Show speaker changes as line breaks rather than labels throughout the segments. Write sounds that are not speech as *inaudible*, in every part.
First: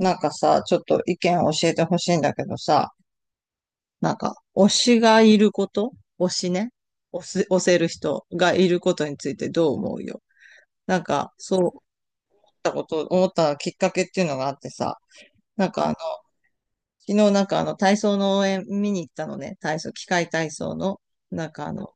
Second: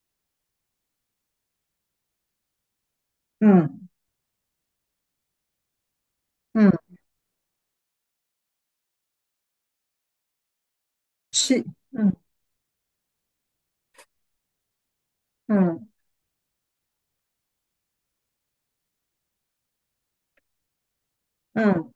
なんかさ、ちょっと意見を教えてほしいんだけどさ、
うん、
なんか、推しがいること、推し
う
ね。
ん、
推す、推せる人がいることについてどう思うよ？なんか、そう
し、うん、
思ったきっかけっていうのがあってさ、
う
なんかあ
ん、
の、昨日なんかあの、体操の応援見に行ったのね。機械体操の、なん
う
かあの、
ん、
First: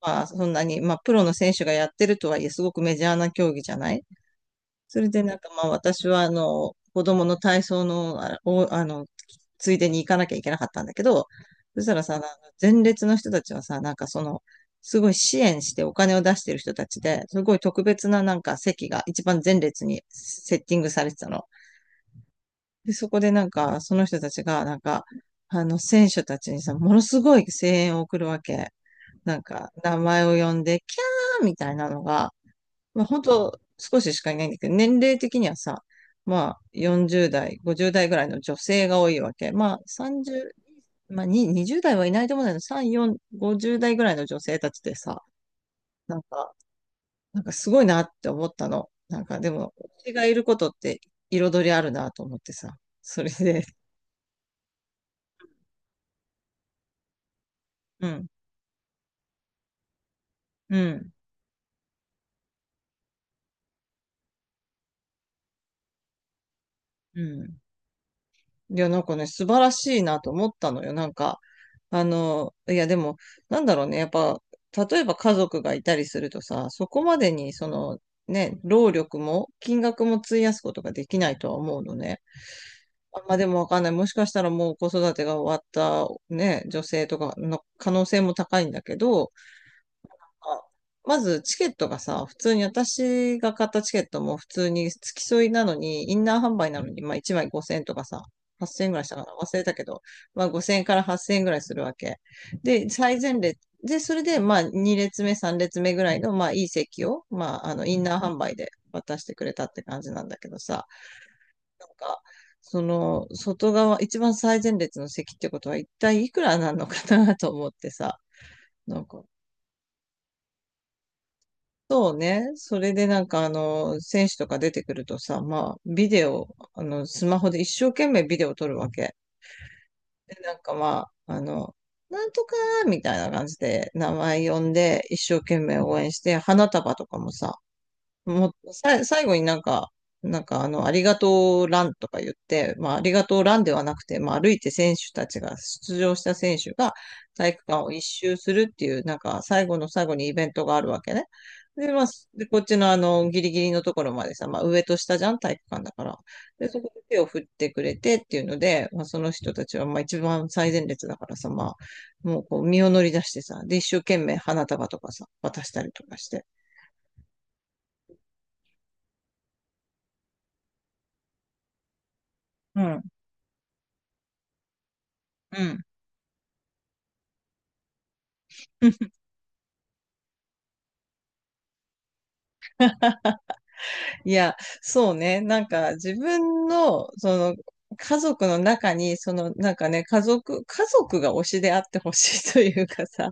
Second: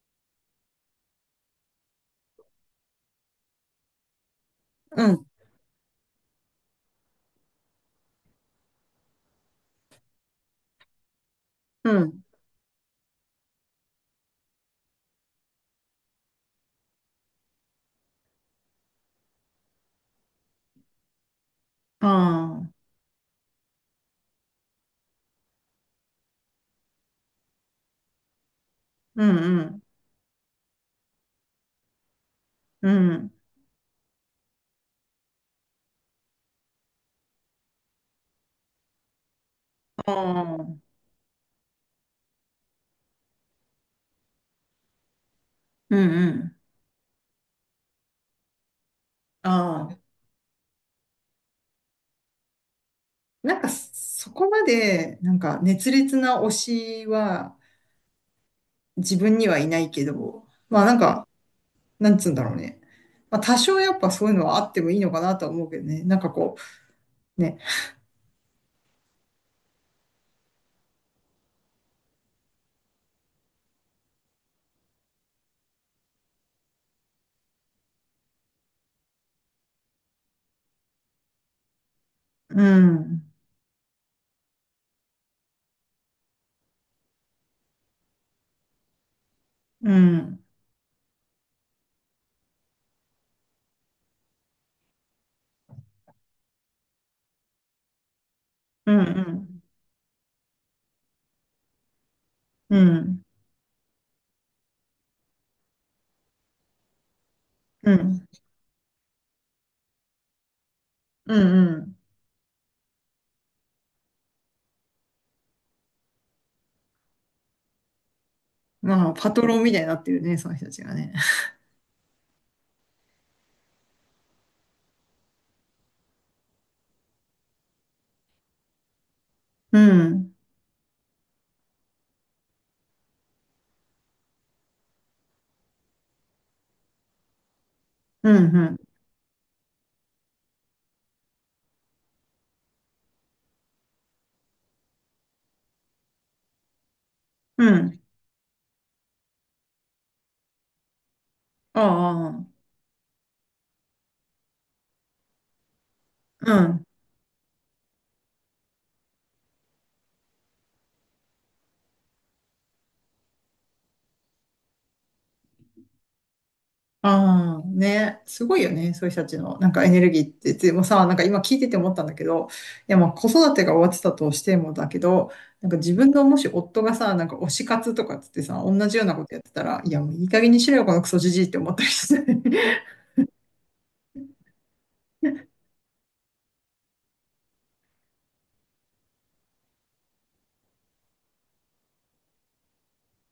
まあ、そんなに、まあ、プロの選手がやってるとはいえ、すごくメジャーな競技じゃない。そ
う
れで
ん、
なんかまあ私はあの子供の体操の、あを、あの、ついでに行かなきゃいけなかったんだけど、そし
う
たらさ、あ
ん、
の前列の人たちはさ、なんかその、すごい支援してお金を出してる人たちで、すごい特別ななんか席が一番前列にセッティングされてたの。
ああ、
で、そこでなんかその人たちがなんか、あの選手たちにさ、ものすごい声援を送るわけ。
う
なん
ん、う
か
ん、
名前を呼んで、キャーみたいなのが、
う
まあ本
ん、
当少ししかいないんだけど、年齢的にはさ、まあ40代、50代ぐらいの女性が多いわけ。まあ
あ
30、
あ、うん、
まあに20代はいないと思うんだけど、3、4、50代ぐらいの女性たちでさ、
う
なんか、
ん、
なんかすごいなって思ったの。なんかでも、
ああ、
推しがいることって彩りあるなと思ってさ、それ
なん
で、
かそこまで、なんか熱烈な推しは
うん、
自分にはいないけど、
う
まあなん
ん、
か、なんつうんだろうね。まあ多少やっぱそういうのはあってもいいのかなとは思うけどね。なんかこ
う
う、ね。
ん。いや、なんかね、素晴らしいなと思ったのよ。なんか、あの、いやでも、なんだろうね、やっぱ、例えば家族がいたりするとさ、そこまでに、その、ね、労力も、金額も費やすことができないとは思うのね。
う
あ
ん、
まあでもわかんない。もしかしたらもう子育てが終わった、ね、女性とかの可能性も高いんだけど、
うん、
あまずチケットがさ、普通に私が買ったチケットも普通に付き添いなのに、インナー販売なのに、まあ1枚5000円とかさ、8000円
う
ぐ
ん、
ら
う
いしたかな忘れ
ん、
たけど、まあ5000円から8000円ぐらいするわけ。
う
で、最
ん、
前列、で、それでまあ2列目、3列目ぐらいのまあいい席を、まああの
う
インナー
ん、
販売で渡してくれたって感じなんだけどさ、
うん、う
なん
ん。
か、その外側、一番最前列の席ってことは一体いくらなのかなと思ってさ、なん
まあ
か、
パトロンみたいになってるね、その人たちがね。
そうね。それでなんかあの、選手とか出てくるとさ、まあ、ビデオ、あの、スマホで一生懸命ビデオ撮るわけ。
うん、
で、なんかまあ、あの、なんとかみたいな感じで名前呼んで、一生懸命応援して、花束とかもさ、
う
も
ん、う
う
ん、
さ、最後になんか、なんかあの、ありがとうランとか言って、まあ、ありがとうランではなくて、まあ、歩いて選手たちが、出場した選手が体育
う
館を
ん。
一周するっていう、なんか最後の最後にイベントがあるわけね。
あ
で、まあ、で、こ
あ、
っちのあの、ギリギリのところまでさ、まあ、上と下じゃん、体育館だから。
う
で、そ
ん。
こで手を振ってくれてっていうので、まあ、その人たちは、まあ、一番最前列だからさ、まあ、もうこう、身を乗り出してさ、で、一生懸命花束とかさ、渡したりとかして。
ああ、ね。すごいよね、そういう人たちの、なんかエネルギーって。でもさ、なんか今聞いてて思ったんだけど、
う
いや、
ん。
まあ子育てが終わってたとしてもだけど、
う
なんか
ん。
自分のもし夫がさ、なんか推し活とかっつってさ、同じようなことやってたら、いや、もういい加減にしろよ、このクソじじいって思ったりして。
いや、そうね。なんか自分の、その、家族の中に、その、なんかね、家族が推しであってほしいというかさ、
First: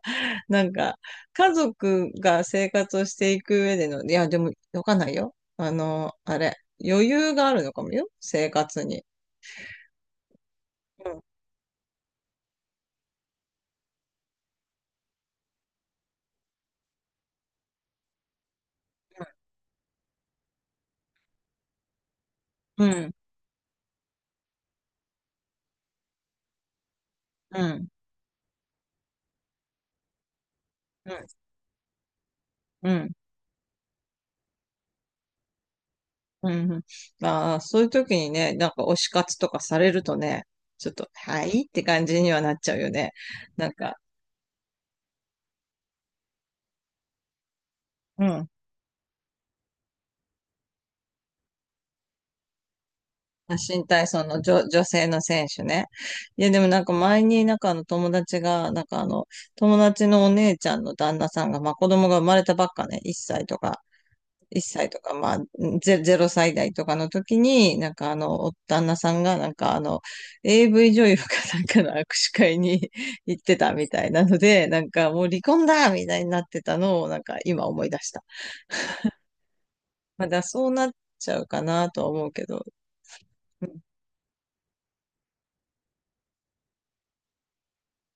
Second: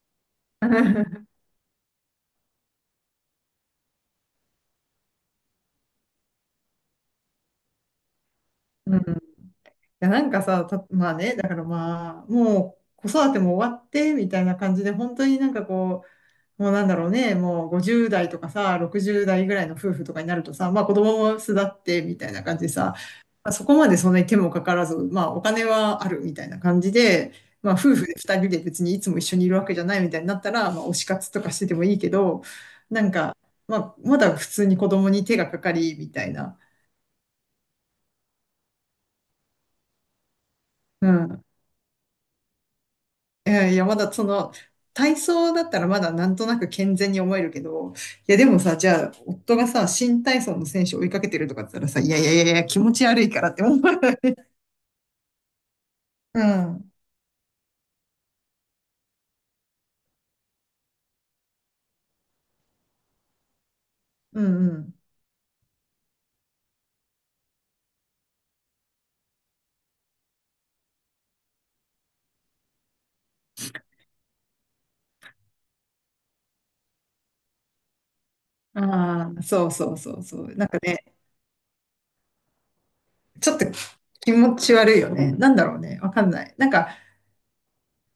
なんか、家族が生活をしていく上での、いや、でも、わかんないよ。あの、あれ、余裕があるのかもよ、生活
うん。
に。
いや、なんかさ、
う
まあ
ん、
ね、だからまあ、もう子育ても終わって、みたいな感じで、本当になんかこう、もうなんだろうね、もう50代とかさ、60代ぐらいの夫婦とかになるとさ、まあ子供も巣立ってみたいな感じで
う
さ、
ん、
まあ、そこまでそんなに手もかからず、まあお金はあるみたいな感じで、
う
まあ
ん、
夫婦で2人で別にいつも一緒にいるわけじゃないみたいになったら、まあ推し
うん、
活とかしててもいいけど、
う
な
ん。
んか、まあまだ普通に子供に手がかかりみたい
う
な。
ん、まあ、そういう時にね、なんか推し活とかされるとね、ちょっ
う
と、は
ん。
いって感じにはなっちゃうよね。
い
な
や
ん
いや、
か、
まだその、体操だったらまだなんとなく健全に思えるけど、
う
いやで
ん。
もさ、じゃあ、夫がさ、新体操の選手を追いかけてるとかって言ったらさ、いやいやいやいや、気持ち悪いからっ
まあ
て思う。
新体操の女性の選手ね。いや、でもなんか
*laughs*
前になんかあの友達が、なんかあの、友達のお姉ちゃんの旦那さんが、まあ子供が生まれたばっかね、1歳とか、
う
1
んう
歳と
ん
か、まあ0歳代とかの時に、なんかあの、お旦那さんがなんかあの、AV 女優かなんかの握手会に *laughs* 行ってたみたいなので、なんかもう離婚だみたいになってたのを、なんか今思い出した。
うん。ああ、そうそうそう
まあだか
そ
ら
う。な
そ
ん
う
か
なっ
ね、
ちゃうかなとは思うけど。
ちょっと気持ち悪いよね。なんだろうね、わかんない。なんか、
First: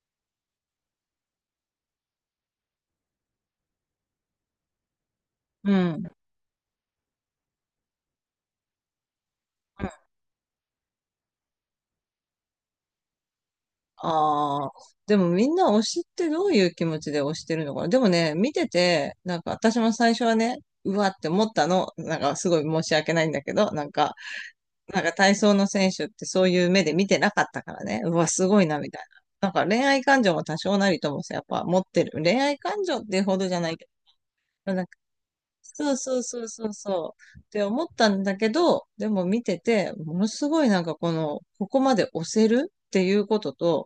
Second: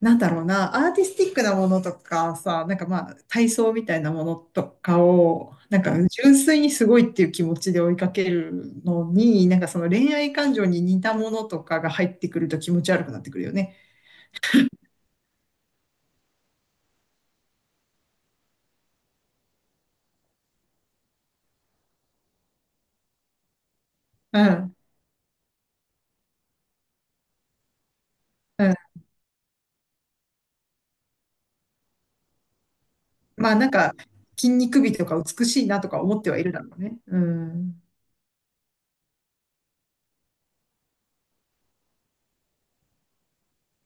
なんだろうな、アーティスティックなものとかさ、なんかまあ、体操みたいなものとかを、
う
なんか
ん。
純粋にすごいっていう気持ちで追いかけるのに、なんかその恋愛感情に似たものとかが入ってくると気持ち悪くなってくるよね。
ああ、でもみんな推しってどういう気持ちで推してるのかな。でもね、見てて、なんか私も最初はね、うわって思ったの、なんかすごい申し訳ないんだけど、なんか、
うん。
なんか体操の選手ってそういう目で見てなかったからね、うわ、すごい
うん。
な、みたいな。なんか恋愛感情も多少なりともさ、やっぱ持ってる。恋愛感情ってほど
ま
じ
あ
ゃ
な
な
ん
いけ
か、筋
ど、
肉美とか美しいなと
そう
か
そ
思っ
う
ては
そ
い
う
るだ
そ
ろ
う
うね。
そ
う
うって
ん。
思ったんだけど、でも見てて、ものすごいなんかこの、ここまで押せるっていうことと、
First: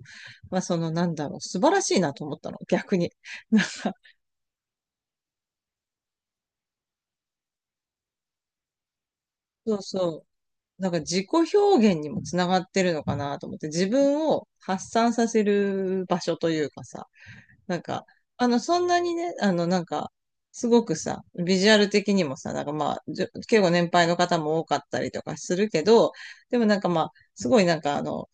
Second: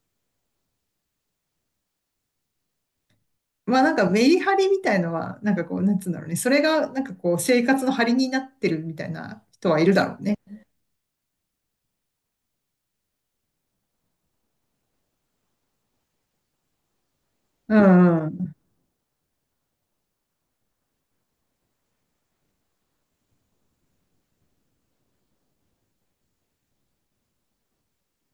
まあそのなんだろう、素晴らしいなと思ったの、逆に。なん
まあな
か、
んかメリハリみたいのは、なんかこう、なんつうんだろうね。それがなんかこう、生活の張りになってるみたいな人
そ
は
う
いるだろう
そう。
ね。
なんか自己表現にもつながってるのかなと思って、自分を発散させる場所というかさ、
う
なんか、
ん。う
あ
ん。
の、そんなにね、あの、なんか、すごくさ、ビジュアル的にもさ、なんかまあ、結構年配の方も多かったりとかするけど、でもなんかまあ、すごいなんかあの、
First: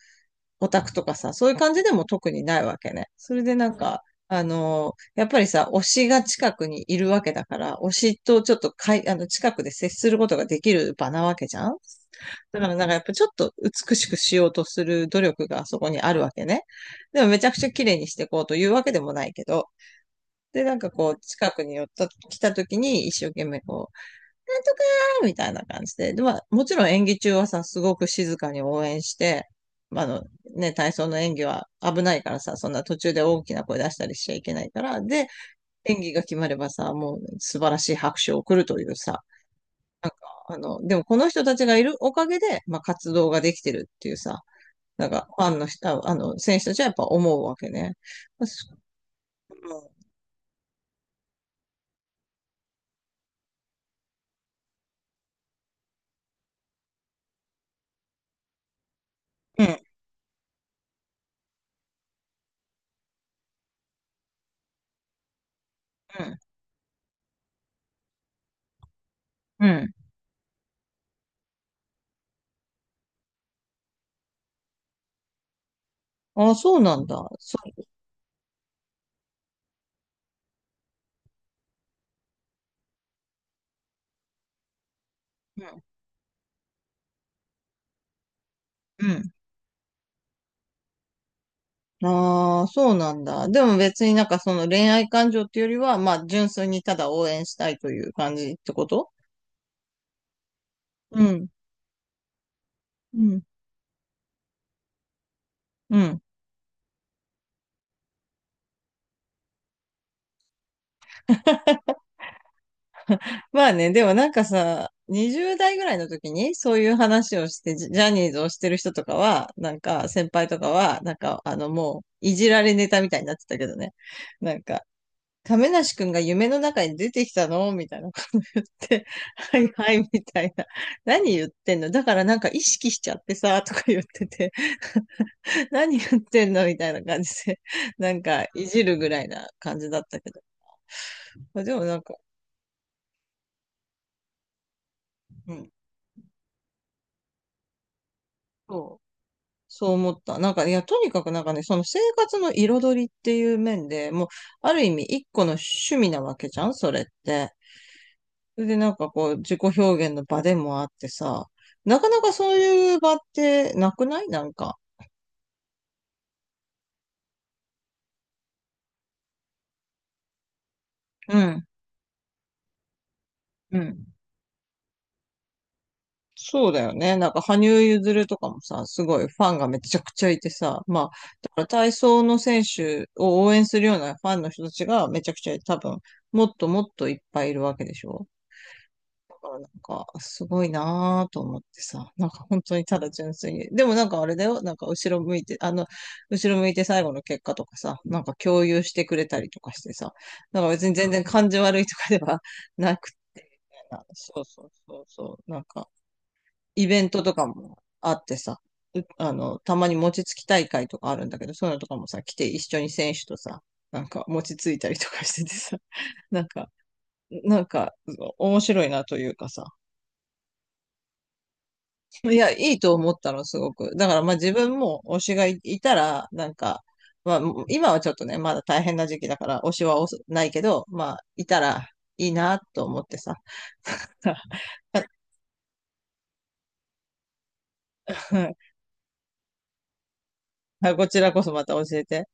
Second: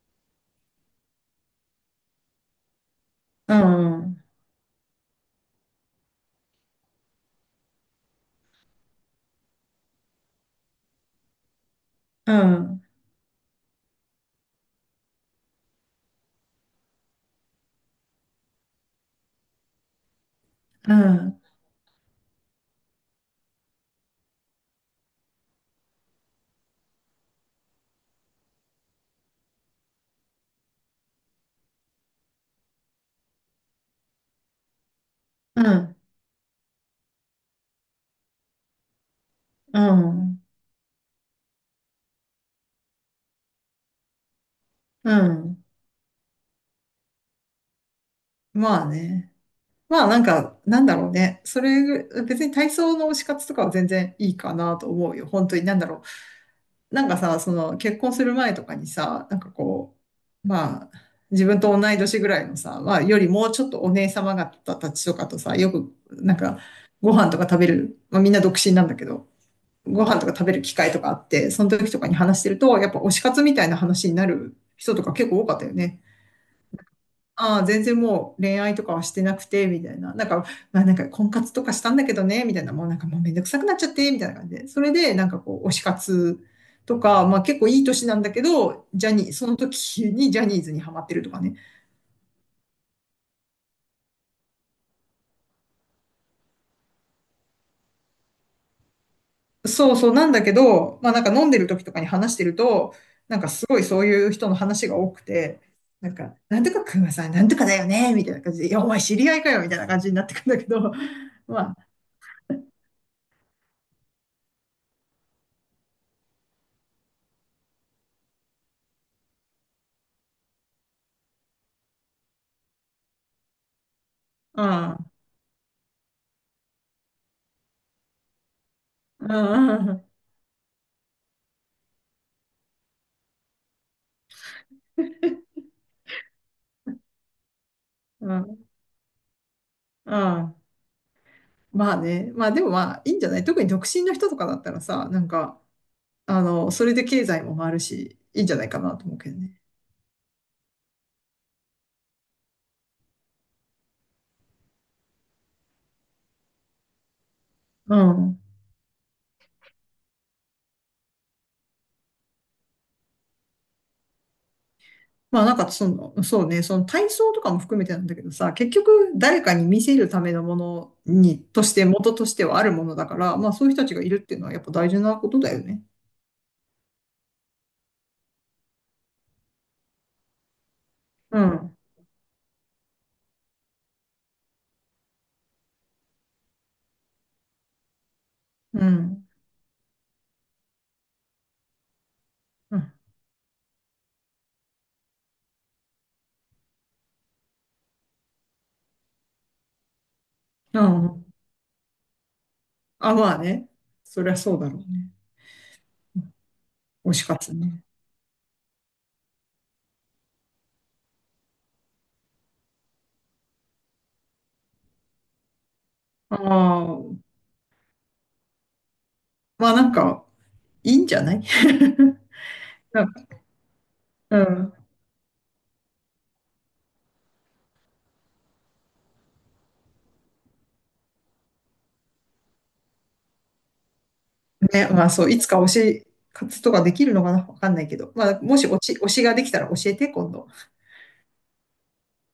オタクとかさ、そういう感じでも特にないわけね。それ
う
でなんか、
ん。
あのーやっぱりさ、推しが近くにいるわけだから、推しとちょっとかい、あの、近くで接することができる場なわけじゃん。
う
だから
ん。
なんかやっぱちょっと美しくしようとする努力がそこにあるわけね。でもめちゃくちゃ綺麗にしていこうというわけでもないけど、で、なんか
う
こう、
ん。
近くに寄った、来た時に一生懸命こなんとかーみたいな感じで、で、まあ、もちろん演技中はさ、すごく静かに応援して、まあ、あの、ね、体操の演技は危ないからさ、そんな途中で大きな声出したりしちゃいけないから、で、
うん、
演技が決まればさ、もう素晴らしい拍手を送るというさ、
う
なんか、
ん、
あの、でもこの人たちがいるおかげで、まあ、活動ができてるっていうさ、なん
う
か、ファン
ん。
の人、ああの、選手たちはやっぱ思うわけね。まあそ
まあね。まあなんか、なんだろうね。それぐ、別に体操の推し活とかは全然いいかなと思うよ。本当に、なんだろう。なんかさ、その結婚する前とかにさ、なんか
う、ん、う
こう、まあ、自分と同い年ぐらいのさ、まあ、よりもうちょっとお姉様方たちとかとさ、よく、な
ん、
んか、ご飯とか食べる、まあみんな独身なんだけど、
うん。
ご飯とか食べる機会とかあって、その時とかに話してると、やっぱ推し活みたいな話になる人とか結構多かったよね。
ああ、そうなんだ。そ
ああ、全然もう恋愛とかはしてなくて、みたいな。なんか、まあなんか婚活とかしたんだけどね、みたいな。もうなんかもうめんどくさくなっちゃって、みたいな感じで。それで、なんかこ
う、う
う、推し
ん、
活とか、まあ結構いい年なんだけど、
う
ジャニ
ん。
ー、その時にジャニーズにハマってるとかね。
ああ、そうなんだ。でも別になんかその恋愛感情っていうよりは、まあ純粋にただ応援したいという感じってこと？
そうそうなんだけど、まあな
う
んか
ん。
飲んでる時とかに話してると、
う
なん
ん。
かすごいそういう人の話が多くて、
う
なん
ん。
か、なんとかくんはさ、なんとかだよね、みたいな感じで、いや、お前知り合いかよ、みたいな感じになってくんだけど、*laughs* ま
まあね、でもなんかさ、20代ぐらいの時にそういう話をして、ジャニーズをしてる人とかは、なんか先輩とかは、なんかあのもういじられネタみたいになってたけどね。なんか、
あ、
亀梨くんが夢の中に出てきたのみたいなこと言って、
うん、
*laughs* はい
うん、
は
う
い
ん、
みたいな。何言ってんのだからなんか意識しちゃってさ、とか言ってて。何言ってんの *laughs* みたいな感じで、なん
う
か、い
ん、
じるぐらいな感じだっ
う
たけど。
ん。
でも
ま
な
あ
んか、
ね。まあでもまあいいんじゃない、特に独身の人とかだったらさ、なん
う
か、
ん、
あの、それで経済も回るし、いいんじゃないかな
そ
と
う、
思うけどね。
そう思った。なんか、いや、とにかくなんかね、その生活の彩りっていう面でもう、ある意味一個の趣味なわけじゃんそれって。
うん。
それでなんかこう、自己表現の場でもあってさ、なかなかそういう場ってなくないなんか。
まあなんかその、そうね、その体操とかも含めてなんだけどさ、結局誰かに見せるためのもの
う
に、
ん。
として、元としてはあるものだから、まあそういう
う
人たちが
ん。
いるっていうのはやっぱ大事なことだよね。
そうだよね。なんか、羽生結弦とかもさ、すごいファンがめちゃくちゃいてさ、まあ、
う
だから
ん。
体操の選手を応援するようなファンの人たちがめちゃくちゃ多分、もっともっといっぱいいるわけでしょ。
うん。
だからなんか、すごいなぁと思ってさ、なんか本当
う
に
ん。
ただ純粋に。でもなんかあれだよ、なんか後ろ向いて最後の結果とかさ、なんか共有してくれたりとかしてさ、なんか
う
別に全然
ん。
感じ悪いとかではなく
あ、
て、
まあね。そりゃ
そう
そう
そ
だ
う
ろう
そう
ね。
そう、なんか、イベン
推
ト
し
とか
活
も
ね。
あってさ、うあの、たまに餅つき大会とかあるんだけど、そういうのとかもさ、来て一緒に選手とさ、なんか餅ついたりとかしててさ、*laughs*
あ
なんか、
あ、
なんか、面白いなというかさ。
まあなんか、いいんじゃない。
いや、いい
*laughs*
と
な
思
ん
っ
か、
たの、すごく。だから、まあ
う
自
ん。
分も推しがいいたら、なんか、まあ今はちょっとね、まだ大変な時期だから、推しは推すないけど、まあ、いたらいいなと思ってさ。*laughs*
ね、まあそう、いつか推し活とかできるのかなわかんないけど。まあ、もし推し、推しができたら教えて、今度。
こちらこそまた教えて。